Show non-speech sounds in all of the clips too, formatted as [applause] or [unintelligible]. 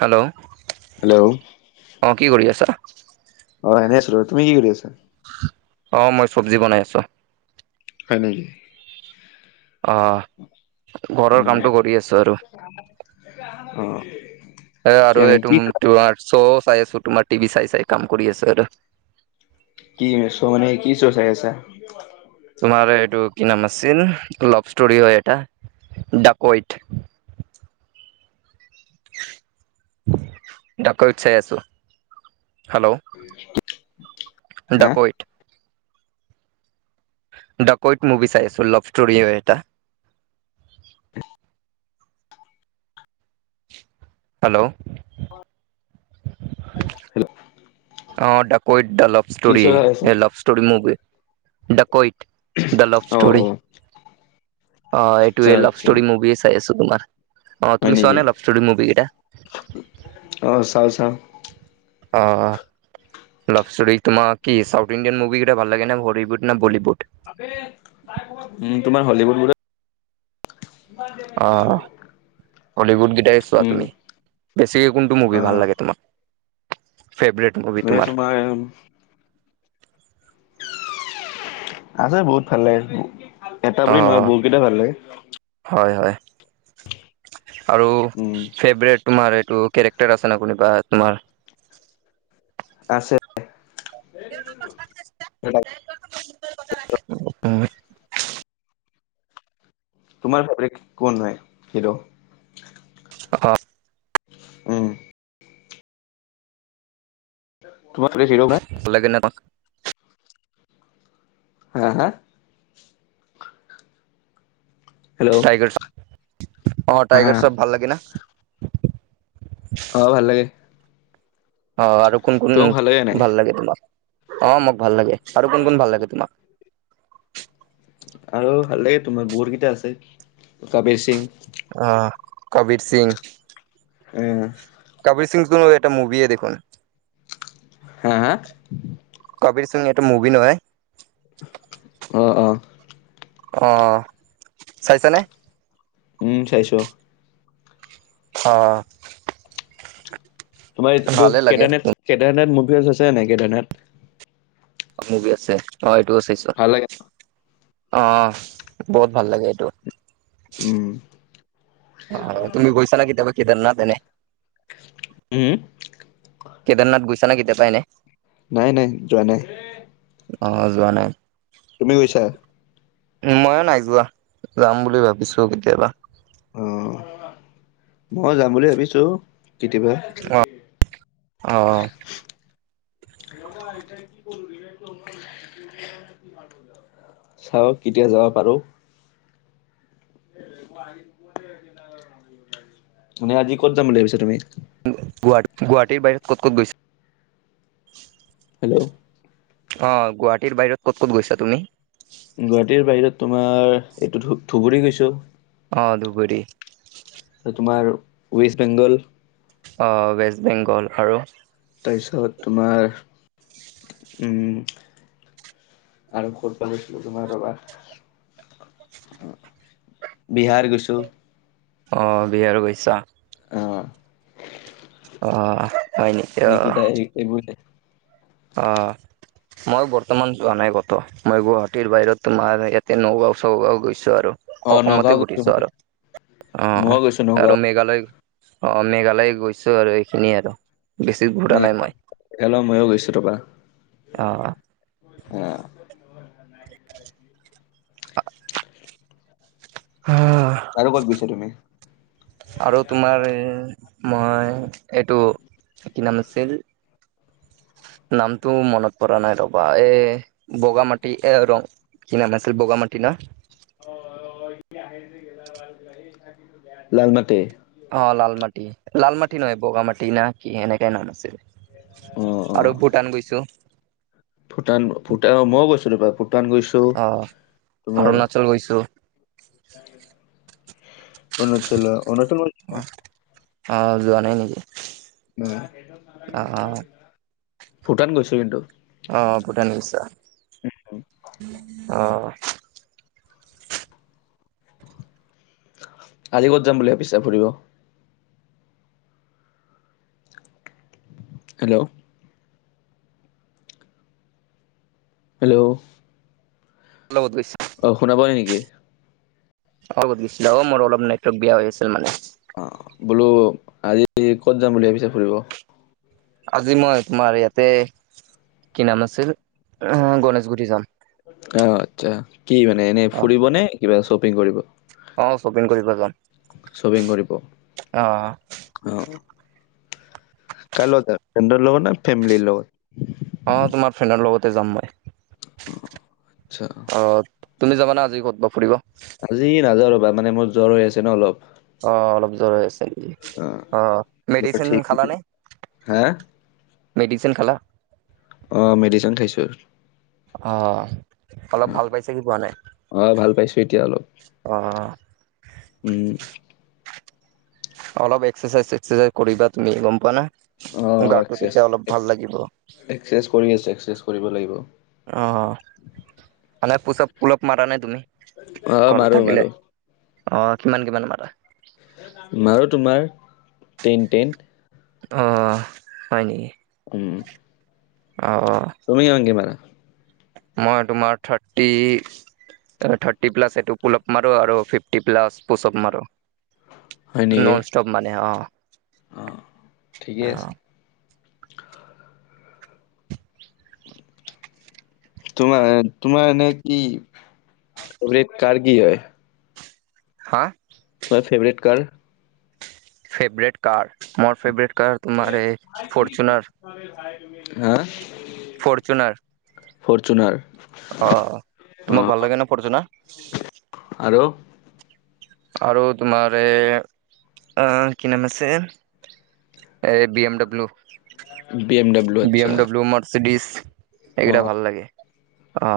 Hello, hello অ', কি কৰি আছা? অ', এনে আছিলো, তুমি কি কৰি আছা? অ', মই চব্জি বনাই আছোঁ। হয় নেকি? অ'। ঘৰৰ উম', কামটো কৰি আছো আৰু অ'। এ, আৰু কেনে এইটো কি তোমাৰ শ্ব চাই আছোঁ, তোমাৰ টিভি চাই চাই কাম কৰি আছোঁ আৰু। কি? শ্ব মানে কি শ্ব চাই আছা? তোমাৰ এইটো কি নাম আছিল, লাভ ষ্টৰি হয় এটা ডাকৈট। ডাকৈট চাই আছোঁ, হেল্ল'। হা? ডাকৈত ডাকৈইট মুভি চাই আছোঁ, লভ ষ্টৰি হয় এটা। হেল্ল'। হেল্ল'। অ', ডাকৈইট দা লাভ কি ষ্টৰি, শ্ব' চাই আছা? Love story movie ডাকৈইট। The love অ' ষ্টৰি, অ' অ', আচ্ছা এইটোৱেই লাভ আচ্ছা ষ্টৰি মুভি। [unintelligible] তোমাৰ, অ' হয় তুমি নেকি? চোৱা নে, লাভ ষ্টৰি মুভি কেইটা? অ', চাওঁ, চাওঁ। অ', অ'। লাভষ্টৰি তোমাক কি চাউথ ইণ্ডিয়ান মুভি কেইটা ভাল লাগে, হলিউড নে বলিউড? উম', তোমাৰ হলিউড বো অ'। হলিউড কিটাইয়ে চোৱা উম তুমি, বেছিকৈ কোনটো মুভি ভাল অ' লাগে তোমাক? ফেভৰেট মুভি তোমাৰ? [unintelligible] আছে বহুত ভাল লাগে, এটা অ বুলি নহয় বহুত কেইটা ভাল লাগে। হয়, হয়, আৰু উম ফেভৰেট তোমাৰ এইটো কেৰেক্টাৰ আছে ন', কোনোবা তোমাৰ। আছে। [unintelligible] তোমাৰ ফেভৰেট কোন হয়, হিৰো? অ'। উম [unintelligible] [unintelligible] হা, হা? হেল্ল'। টাইগাৰ অ' হা টাইগাৰচব ভাল লাগে ন? অ', ভাল লাগে। অ', আৰু কোন কোন তোমাক লাগে নাই? ভাল লাগে তোমাক, অ' মোক ভাল লাগে আৰু কোন কোন ভাল লাগে তোমাক? আৰু ভাল লাগে, তোমাৰ বহুত কেইটা আছে, কাবিৰ সিং। অ', কাবীৰ সিং। উম'। কবিৰ সিং টো এটা মুভিয়ে দেখোন। হা হা? কবিৰ সিং এইটো মুভি নহয়? অ', অ'। অ', চাইছানে? উম, চাইছোঁ। অ'। তোমাৰ এইটো ভালে লাগে কেদাৰনাথ, কেদাৰনাথ মুভি আছে, চোৱা নাই কেদাৰনাথ। অ', মুভি আছে অ', এইটোও চাইছোঁ ভাল লাগে অ', বহুত ভাল লাগে এইটো। উম। অ', তুমি গৈছাঁ নে কতিয়াবা কেদাৰনাথ এনে। উম। কেদাৰনাথ গৈছা নে, কেতিয়াবা এনে? নাই, নাই, যোৱা নাই। অ', যোৱা নাই। তুমি গৈছা? ময়ো নাই যোৱা, যাম বুলি ভাবিছোঁ কেতিয়াবা। উম, মই যাম বুলি ভাবিছোঁ কেতিয়াবা। অ অ ম কি কৰ [unintelligible] চাও কেতিয়া যাব পাৰো। মানে আজি ক'ত যাম বুলি ভাবিছা তুমি? গুৱাহাটীৰ বাহিৰত ক'ত ক'ত গৈছা? হেল্ল'। অ', গুৱাহাটীৰ বাহিৰত ক'ত ক'ত গৈছা তুমি? গুৱাহাটীৰ বাহিৰত তোমাৰ এইটো ধ ধুবুৰী গৈছোঁ। অ', ধুবুৰী। তোমাৰ ৱেষ্ট বেংগল। ৱেষ্ট বেংগল আৰু। তাৰপিছত তোমাৰ উ আৰু ক'ত বা গৈছিলো তোমাৰ ৰ'বা। বিহাৰ গৈছোঁ। অ', বিহাৰ গৈছা। আহ। অ', হয় নি। এইকেইটাই এই এইবো [unintelligible] অ'। মই বৰ্তমান যোৱা নাই ক'তো মই গুৱাহাটীৰ বাহিৰত তোমাৰ ইয়াতে নগাঁও ছগাঁও গৈছোঁ আৰু। অ নগাঁও অসমতে গৈছো ঘূৰিছো মই আৰু অ', ময়ো গৈছো আৰু নগাঁও মেঘালয় অ', মেঘালয় গৈছোঁ আৰু এইখিনিয়ে আৰু বেছি ঘূৰা নাই মই। মলো ময়ো গৈছোঁ ৰবা। অ'। অ'। [inaudible] আৰু ক'ত গৈছা তুমি? আৰু তোমাৰ মই এইটো কি নাম আছিল? নামটো মনত পৰা নাই ৰ'বা এ বগা মাটি এ ৰং কি নাম আছিল বগা মাটি না। লালমাটি। অ', লাল মাটি লাল মাটি নহয় বগা মাটি না কি এনেকাই নাম আছিল। অ অ আৰু ভূটান গৈছোঁ। ভূটান ভূটান মই গৈছিলোঁ, ভূটান গৈছোঁ। অ', অৰুণাচল গৈছোঁ। অৰুণাচল অৰুণাচল [unintelligible] অ', যোৱা নাই নেকি? অ ভূটান গৈছোঁ কিন্তু। অ', ভুটান গৈছা অ'। আজি ক'ত যাম বুলি ভাবিছা ফুৰিব? হেল্ল'। হেল্ল'। ল'গত গৈছোঁ। অ', শুনা পাই কি? অ', গত গৈছিলে অ', মোৰ অলপ নেটৱৰ্ক বিয়া হৈ আছিল মানে। অ', বোলো আজি ক'ত যাম বুলি ভাবিছ ফুৰিব? আজি মই তোমাৰ ইয়াতে কি নাম আছিল এ গণেশগুৰি যাম। আহ আচ্ছা কি মানে এনে অ ফুৰিব নে কিবা শ্বপিং কৰিব? অ শ্বপিং কৰিব যাম শ্বপিং কৰিব। অ অ', কাৰ লগত ফ্ৰেণ্ড লগত ন ফেমিলি লগত? অ', তোমাৰ ফ্ৰেণ্ডৰ লগতে যাম মই। অ', আচ্ছা। অ', তুমি যাবানে আজি ক'ত বা ফুৰিব? আজি নাযাওঁ ৰ'বা মানে মোৰ জ্বৰ হৈ আছে ন অলপ। অ', অলপ জ্বৰ হৈ আছে নেকি, অ, আহ জ্বৰ মেডিচিন ঠিক খালানে? হা মেডিচিন খালা? অ', মেডিচিন খাইছোঁ। অ', অলপ অ', ভাল পাইছে কি কোৱা নাই অ ভাল পাইছোঁ এতিয়া অলপ অ'? উম। অলপ এক্সাৰচাইজ চাৰচাইজ কৰিবা তুমি গম প না অ', গাটো এক্সেছ তেতিয়া অলপ ভাল লাগিব। এক্সাৰচাইজ কৰি আছোঁ, এক্সাৰচাইজ কৰিব লাগিব। অ', মানে পুচাপ পুলাপ মাৰ নাই তুমি অ', ঘৰত মাৰো মাৰো থাকিলে? অ', কিমান কিমান মাৰা? মাৰো তোমাৰ টেইন টেন। অ', হয় নেকি? উম। আ অ'। তুমি কিমানকে মাৰা? মই তোমাৰ থাৰ্টি থাৰ্টি প্লাছ এইটো পোলাপ মাৰো আৰু ফিফটি প্লাছ পূচাপ মাৰো। হয় নেকি ন'ন ষ্টপ মানে অ'। অ', ঠিকে আছে। অ'। তোমাৰ তোমাৰ এনে কি ফেভৰেট কাৰ কি হয়? হা? তোমাৰ ফেভৰেট কাৰ? ফেভৰেট কাৰ মোৰ ফেভাৰেট কাৰ তোমাৰ এই ফৰচুনাৰ। হা? ফৰ্চুনাৰ। ফৰ্চুনাৰ। অ', তোমাক ভাল লাগে না ফৰ্চুনাৰ? আৰু? আৰু তোমাৰ এ কি নাম আছে। এই B MW B M W B আচ্ছা এমডব্লু মৰ্চিডিছ। এইকেইটা অ', ভাল লাগে অ'।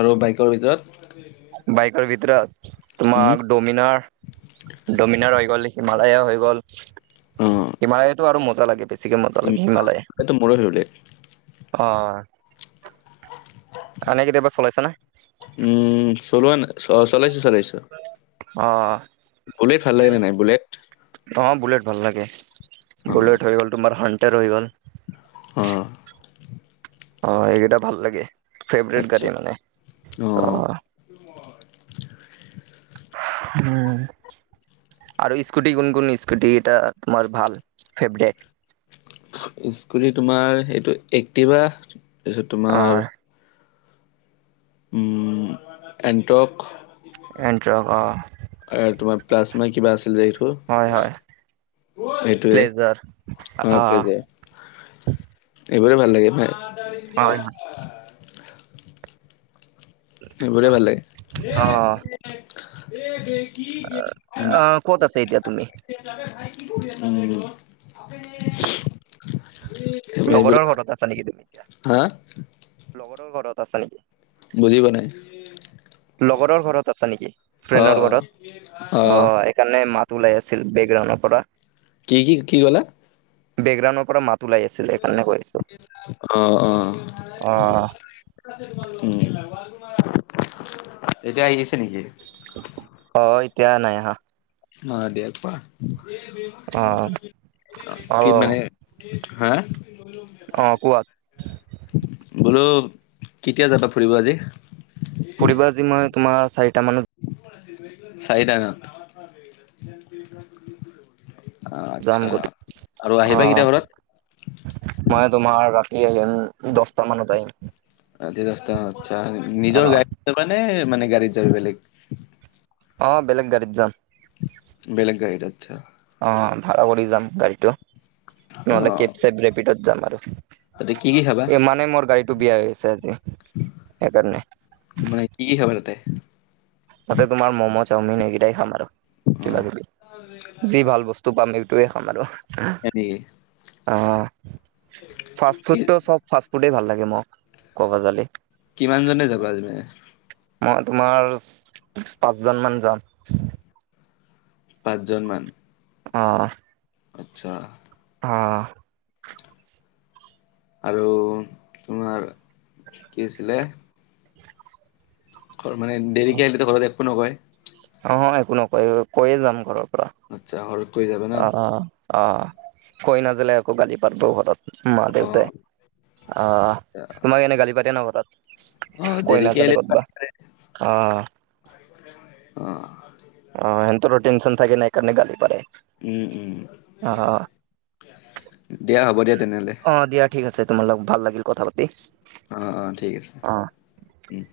আৰু বাইকৰ ভিতৰত? বাইকৰ ভিতৰত উম, তোমাৰ ড'মিনাৰ ড'মিনাৰ হৈ গ'ল হিমালয়ে হৈ গ'ল। অ', হিমালয়তো আৰু মজা লাগে বেছিকে মজা লাগে হিমালয়। টো মোৰো ফেভৰেট অ'। [unintelligible] আনে কেতিয়াবা চলাইছে না। উম চলোৱা নাই চলাইছোঁ চলাইছোঁ। অ'। বুলেট ভাল লাগে নে নাই বুলেট। অ', বুলেট ভাল লাগে অ', বুলেট হৈ গ'ল তোমাৰ হানটাৰ হৈ গ'ল। অ'। অ', এইকেইটা ভাল লাগে ফেভৰেট আচ্ছা গাড়ী মানে অ'। [unintelligible] আৰু স্কুটি কোন কোন স্কুটি এটা তোমাৰ ভাল ফেভৰেট। স্কুটি তোমাৰ সেইটো এক্টিভা তাৰপিছত অ তোমাৰ উম এণ্টক। এণ্ট্ৰক অ'। এ, তোমাৰ প্লাজ নে কিবা আছিল যে এইটো হয় হয় সেইটোৱে, প্লেজাৰ অ', প্লাজে। এইবোৰে ভাল লাগে প্ৰায়। হয়, হয়। সেইবোৰে ভাল লাগে। অ কি অ ক'ত আছে এতিয়া তুমি [unintelligible] ভাই কি কৰি আ ঘ [unintelligible] লগৰৰ ঘৰত আছা নেকি তুমি, এতিয়া লগৰৰ ঘৰত আছা নেকি? বুজি পোৱা নাই। লগৰৰ ঘৰত আছা নেকি? অ ফ্ৰেণ্ডৰ ঘৰত, অ'। সেইকাৰণে মাত ওলাই আছিল, বেকগ্ৰাউণ্ডৰ পৰা। কি, কি, কি ক'লা? বেকগ্ৰাউণ্ডৰ পৰা মাত লাই আছিল সেইকৰণে কৈ আছোঁ, অ অ অ'। উম, এতিয়া আহিছে নেকি? অ', এতিয়া নাই আহা। দিয়ক পোৱা অ [unintelligible] অ কি মানে হা? অ', কোৱা। বোলো, কেতিয়া যাবা ফুৰিব আজি? ফুৰিব আজি মই তোমাৰ চাৰিটা মানত। চাৰিটা ন'। যাম আচ্ছা, গ আৰু অ আহিবা কেতিয়া ঘৰত? মই তোমাৰ ৰাতি আহিম, দহটা মানত আহিম। আ, ৰাতি দহটা আচ্ছা, অ নিজৰ গাড়ীত যাবাানে, মানে গাড়ীত যাবি বেলেগ। অ', বেলেগ গাড়ীত যাম। বেলেগ গাড়ীত আচ্ছা। অ', ভাড়া কৰি যাম গাড়ীটো, অ নহ'লে কেব চেব, ৰেপিডত যাম আৰু। তাতে কি কি খাবা এ, মানে মোৰ গাড়ীটো বেয়া হৈছে আজি, সেইকাৰণে। মানে কি, কি খাবা তাতে? তাতে তোমাৰ ম'ম', চাওমিন এইকেইটাই খাম আৰু অ কিবা কিবি, যি ভাল বস্তু। টো পাম, এইটোয়ে খাম আৰু। [unintelligible] অ' হয়। ফাষ্ট কি ফুডটো, চব ফাষ্ট ফুডেই ভাল লাগে মোক ক'ব যালে। কিমান জনে যাব আজি? মই তোমাৰ, পাঁচজনমান যাম। পাঁচজনমান? অঁ। আচ্ছা। অঁ। আৰু তোমাৰ কি আছিলে? ঘৰ মানে, দেৰিকে আহিলেটো ঘৰত একো নকয়। অ', অ', একো নকয়, কৈয়ে যাম ঘৰৰ পৰা। আচ্ছা ঘৰত কৈ যাব ন'? অ', অ', কৈ নাজালে আকৌ গালি পাৰিব ঘৰত। মা অ দেউতাই, আহ তোমাক এনে গালি পাৰে নে ঘৰত? অ', কৈ দেৰিকে নাযালে আহিলে ক'তবা অ', [unintelligible] অ'। অ', সিহঁতৰো টেনশ্যন থাকে না সেই কাৰণে গাালি পাৰে। উম, উম, অ', দিয়া হ'ব দিয়া তেনেহ'লে। অ', দিয়া ঠিক আছে তোমালোক, ভাল লাগিল কথা পাতি। অ', অ', ঠিক আছে, অ'। উম।